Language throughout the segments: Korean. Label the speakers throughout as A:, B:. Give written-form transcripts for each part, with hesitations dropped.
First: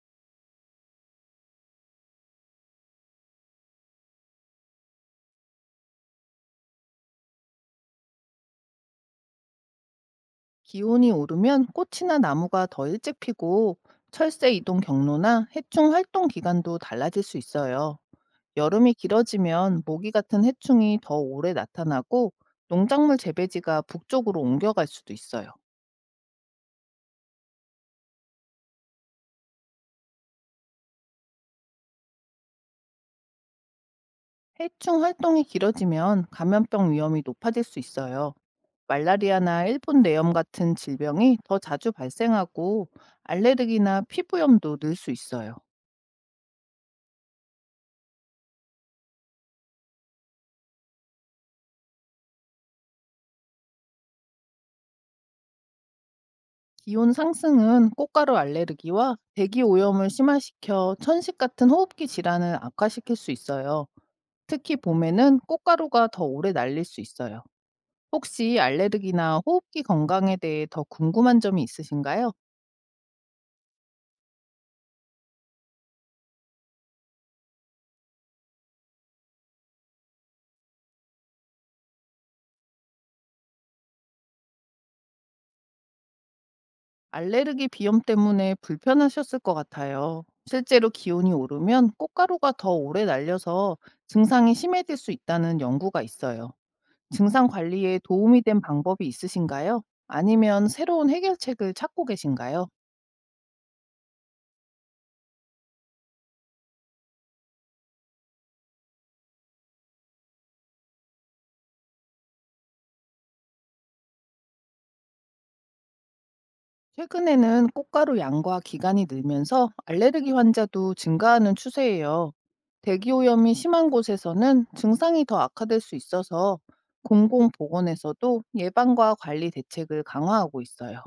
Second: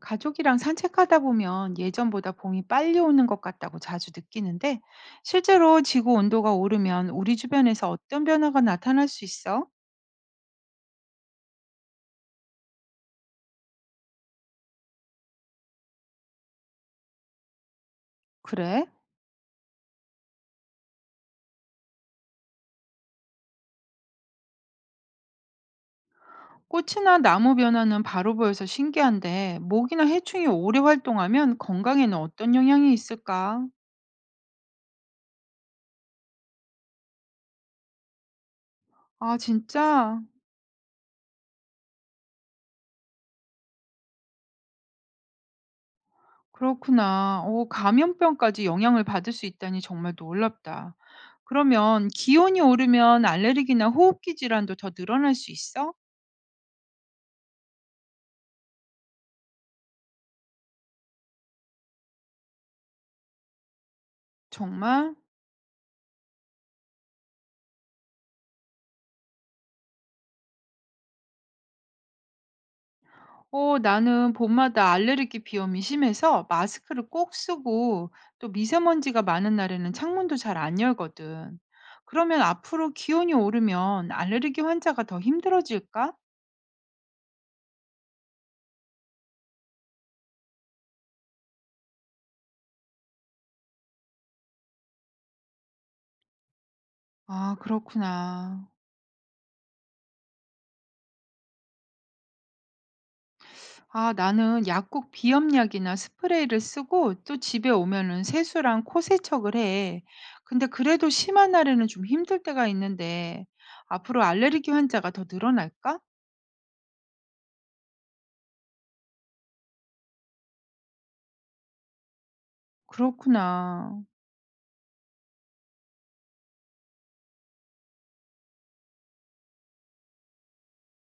A: 가족이랑 산책하다 보면 예전보다 봄이 빨리 오는 것 같다고 자주 느끼는데 실제로 지구 온도가 오르면 우리 주변에서 어떤 변화가 나타날 수 있어?
B: 기온이 오르면 꽃이나 나무가 더 일찍 피고 철새 이동 경로나 해충 활동 기간도 달라질 수 있어요.
A: 그래?
B: 여름이 길어지면 모기 같은 해충이 더 오래 나타나고 농작물 재배지가 북쪽으로 옮겨갈 수도 있어요.
A: 꽃이나 나무 변화는 바로 보여서 신기한데 모기나 해충이 오래 활동하면 건강에는 어떤 영향이 있을까?
B: 해충 활동이 길어지면 감염병 위험이 높아질 수 있어요.
A: 아,
B: 말라리아나 일본
A: 진짜?
B: 뇌염 같은 질병이 더 자주 발생하고 알레르기나 피부염도 늘 수 있어요.
A: 그렇구나. 오, 감염병까지 영향을 받을 수 있다니 정말 놀랍다. 그러면 기온이 오르면 알레르기나 호흡기 질환도 더 늘어날 수 있어?
B: 기온 상승은 꽃가루 알레르기와 대기 오염을 심화시켜 천식 같은 호흡기 질환을 악화시킬 수 있어요. 특히
A: 정말?
B: 봄에는 꽃가루가 더 오래 날릴 수 있어요. 혹시 알레르기나 호흡기 건강에 대해 더 궁금한 점이 있으신가요?
A: 어, 나는 봄마다 알레르기 비염이 심해서 마스크를 꼭 쓰고 또 미세먼지가 많은 날에는 창문도 잘 안 열거든. 그러면 앞으로 기온이 오르면 알레르기 환자가 더 힘들어질까?
B: 알레르기 비염 때문에 불편하셨을 것 같아요. 실제로 기온이 오르면 꽃가루가 더 오래 날려서 증상이 심해질 수 있다는 연구가 있어요. 증상
A: 아,
B: 관리에 도움이 된
A: 그렇구나.
B: 방법이 있으신가요? 아니면 새로운 해결책을 찾고 계신가요?
A: 아, 나는 약국 비염약이나 스프레이를 쓰고 또 집에 오면은 세수랑 코 세척을 해. 근데 그래도 심한 날에는 좀 힘들 때가 있는데 앞으로 알레르기 환자가 더 늘어날까?
B: 최근에는 꽃가루 양과 기간이 늘면서 알레르기 환자도 증가하는 추세예요. 대기 오염이 심한
A: 그렇구나.
B: 곳에서는 증상이 더 악화될 수 있어서 공공보건에서도 예방과 관리 대책을 강화하고 있어요.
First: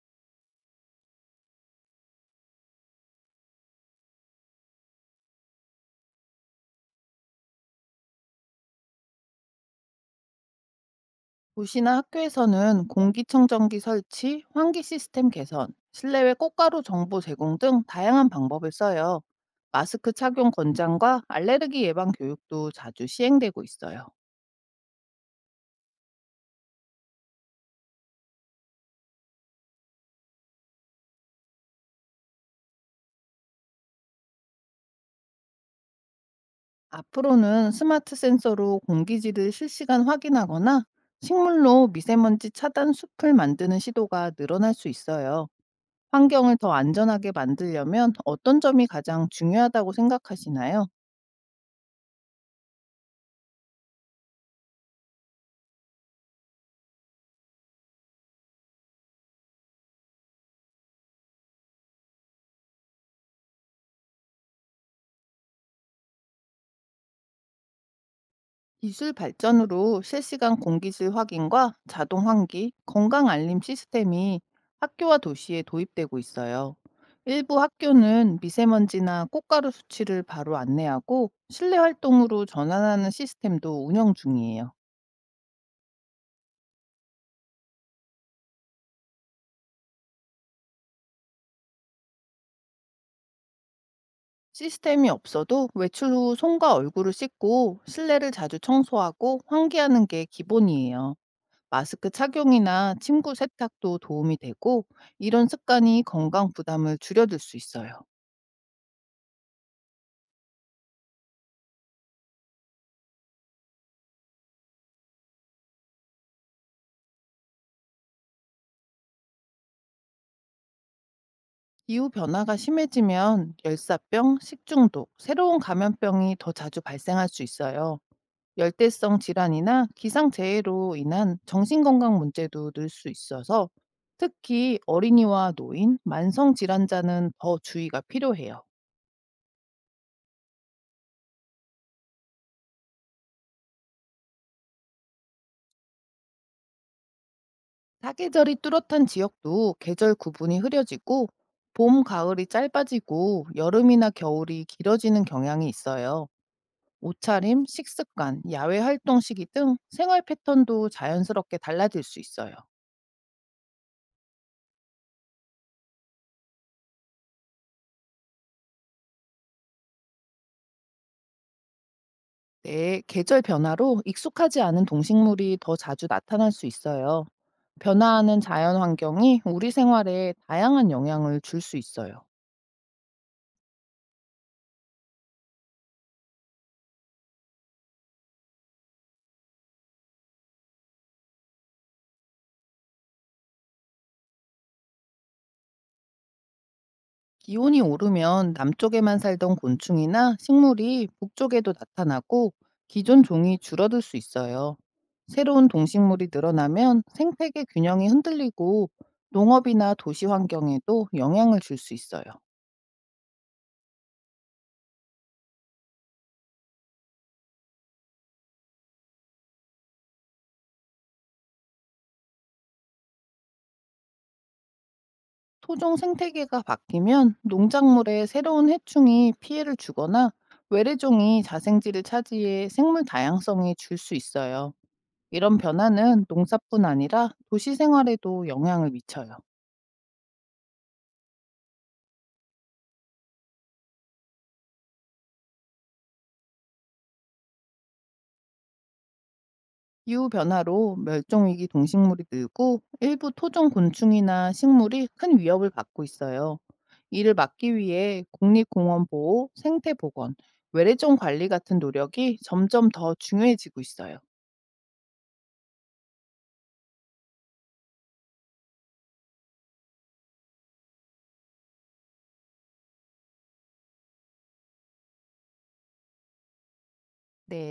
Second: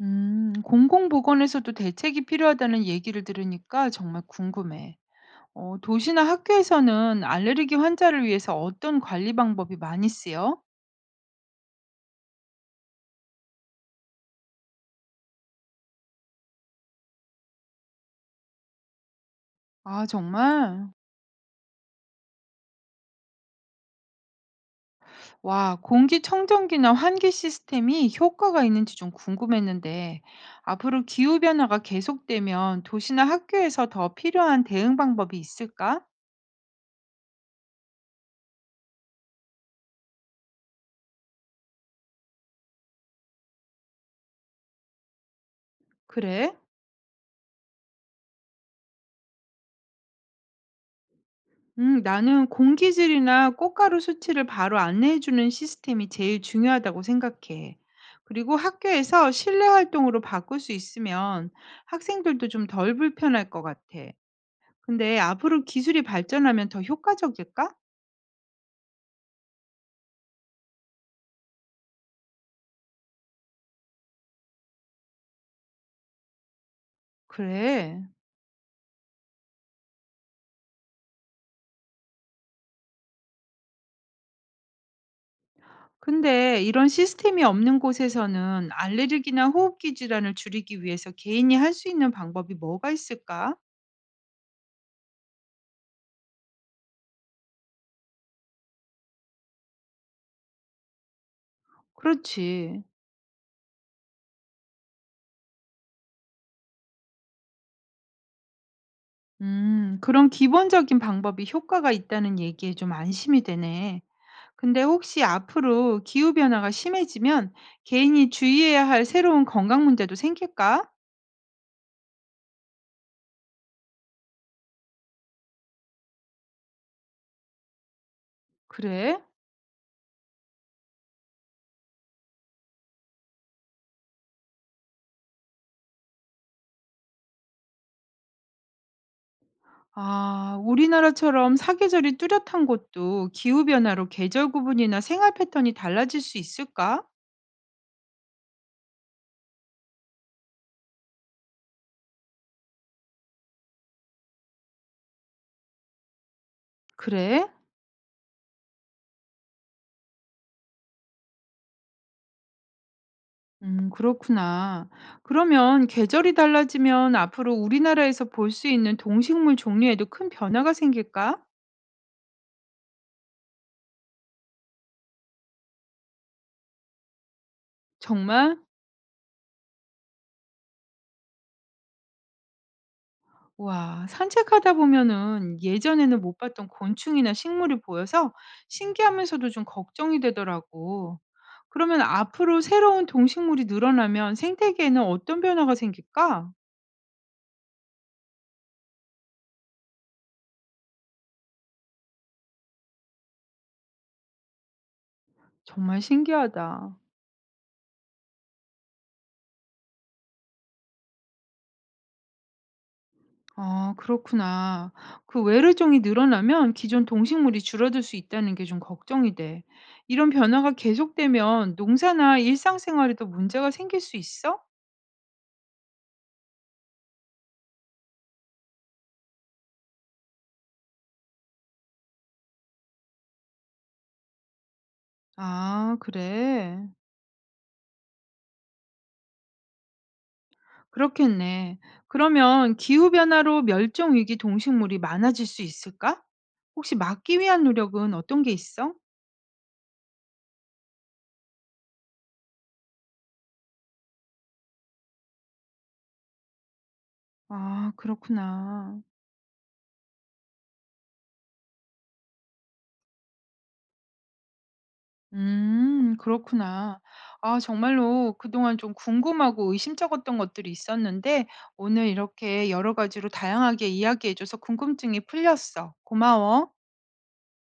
A: 공공보건에서도 대책이 필요하다는 얘기를 들으니까 정말 궁금해. 어, 도시나 학교에서는 알레르기 환자를 위해서 어떤 관리 방법이 많이 쓰여?
B: 도시나 학교에서는 공기청정기 설치, 환기 시스템 개선, 실내외 꽃가루 정보 제공 등 다양한 방법을 써요.
A: 아,
B: 마스크 착용
A: 정말?
B: 권장과 알레르기 예방 교육도 자주 시행되고 있어요.
A: 와, 공기청정기나 환기 시스템이 효과가 있는지 좀 궁금했는데, 앞으로 기후변화가 계속되면 도시나 학교에서 더 필요한 대응 방법이 있을까?
B: 앞으로는 스마트 센서로 공기질을 실시간 확인하거나 식물로 미세먼지 차단 숲을 만드는 시도가 늘어날 수 있어요.
A: 그래?
B: 환경을 더 안전하게 만들려면 어떤 점이 가장 중요하다고 생각하시나요?
A: 나는 공기질이나 꽃가루 수치를 바로 안내해 주는 시스템이 제일 중요하다고 생각해. 그리고 학교에서 실내 활동으로 바꿀 수 있으면 학생들도 좀 덜 불편할 것 같아. 근데 앞으로 기술이 발전하면 더 효과적일까?
B: 기술 발전으로 실시간 공기질 확인과 자동 환기, 건강 알림 시스템이 학교와 도시에 도입되고 있어요. 일부
A: 그래.
B: 학교는 미세먼지나 꽃가루 수치를 바로 안내하고 실내 활동으로 전환하는 시스템도 운영 중이에요.
A: 근데 이런 시스템이 없는 곳에서는 알레르기나 호흡기 질환을 줄이기 위해서 개인이 할 수 있는 방법이 뭐가 있을까?
B: 시스템이 없어도 외출 후 손과 얼굴을 씻고 실내를 자주 청소하고 환기하는 게 기본이에요. 마스크
A: 그렇지.
B: 착용이나 침구 세탁도 도움이 되고 이런 습관이 건강 부담을 줄여줄 수 있어요.
A: 그런 기본적인 방법이 효과가 있다는 얘기에 좀 안심이 되네. 근데 혹시 앞으로 기후변화가 심해지면 개인이 주의해야 할 새로운 건강 문제도 생길까?
B: 기후 변화가 심해지면 열사병, 식중독, 새로운 감염병이 더 자주 발생할 수 있어요. 열대성
A: 그래?
B: 질환이나 기상재해로 인한 정신건강 문제도 늘 수 있어서 특히 어린이와 노인, 만성 질환자는 더 주의가 필요해요.
A: 아, 우리나라처럼 사계절이 뚜렷한 곳도 기후변화로 계절 구분이나 생활 패턴이 달라질 수 있을까?
B: 사계절이 뚜렷한 지역도 계절 구분이 흐려지고 봄, 가을이 짧아지고 여름이나 겨울이 길어지는 경향이 있어요.
A: 그래?
B: 옷차림, 식습관, 야외 활동 시기 등 생활 패턴도 자연스럽게 달라질 수 있어요.
A: 그렇구나. 그러면 계절이 달라지면 앞으로 우리나라에서 볼 수 있는 동식물 종류에도 큰 변화가 생길까?
B: 네, 계절 변화로 익숙하지 않은 동식물이 더 자주 나타날 수 있어요. 변화하는
A: 정말?
B: 자연 환경이 우리 생활에 다양한 영향을 줄 수 있어요.
A: 와, 산책하다 보면은 예전에는 못 봤던 곤충이나 식물이 보여서 신기하면서도 좀 걱정이 되더라고. 그러면 앞으로 새로운 동식물이 늘어나면 생태계에는 어떤 변화가 생길까?
B: 기온이 오르면 남쪽에만 살던 곤충이나 식물이 북쪽에도 나타나고 기존 종이 줄어들 수 있어요. 새로운
A: 정말
B: 동식물이
A: 신기하다.
B: 늘어나면 생태계 균형이 흔들리고 농업이나 도시 환경에도 영향을 줄 수 있어요.
A: 아, 그렇구나. 그 외래종이 늘어나면 기존 동식물이 줄어들 수 있다는 게 좀 걱정이 돼. 이런 변화가 계속되면 농사나 일상생활에도 문제가 생길 수 있어?
B: 토종 생태계가 바뀌면 농작물에 새로운 해충이 피해를 주거나 외래종이 자생지를 차지해 생물 다양성이 줄 수 있어요. 이런
A: 아,
B: 변화는 농사뿐
A: 그래.
B: 아니라 도시 생활에도 영향을 미쳐요.
A: 그렇겠네. 그러면 기후변화로 멸종위기 동식물이 많아질 수 있을까? 혹시 막기 위한 노력은 어떤 게 있어?
B: 기후 변화로 멸종 위기 동식물이 늘고 일부 토종 곤충이나 식물이 큰 위협을 받고 있어요. 이를 막기
A: 아,
B: 위해
A: 그렇구나.
B: 국립공원 보호, 생태 복원, 외래종 관리 같은 노력이 점점 더 중요해지고 있어요.
A: 그렇구나. 아, 정말로 그동안 좀 궁금하고 의심쩍었던 것들이 있었는데, 오늘 이렇게 여러 가지로 다양하게 이야기해줘서 궁금증이 풀렸어. 고마워.
B: 네.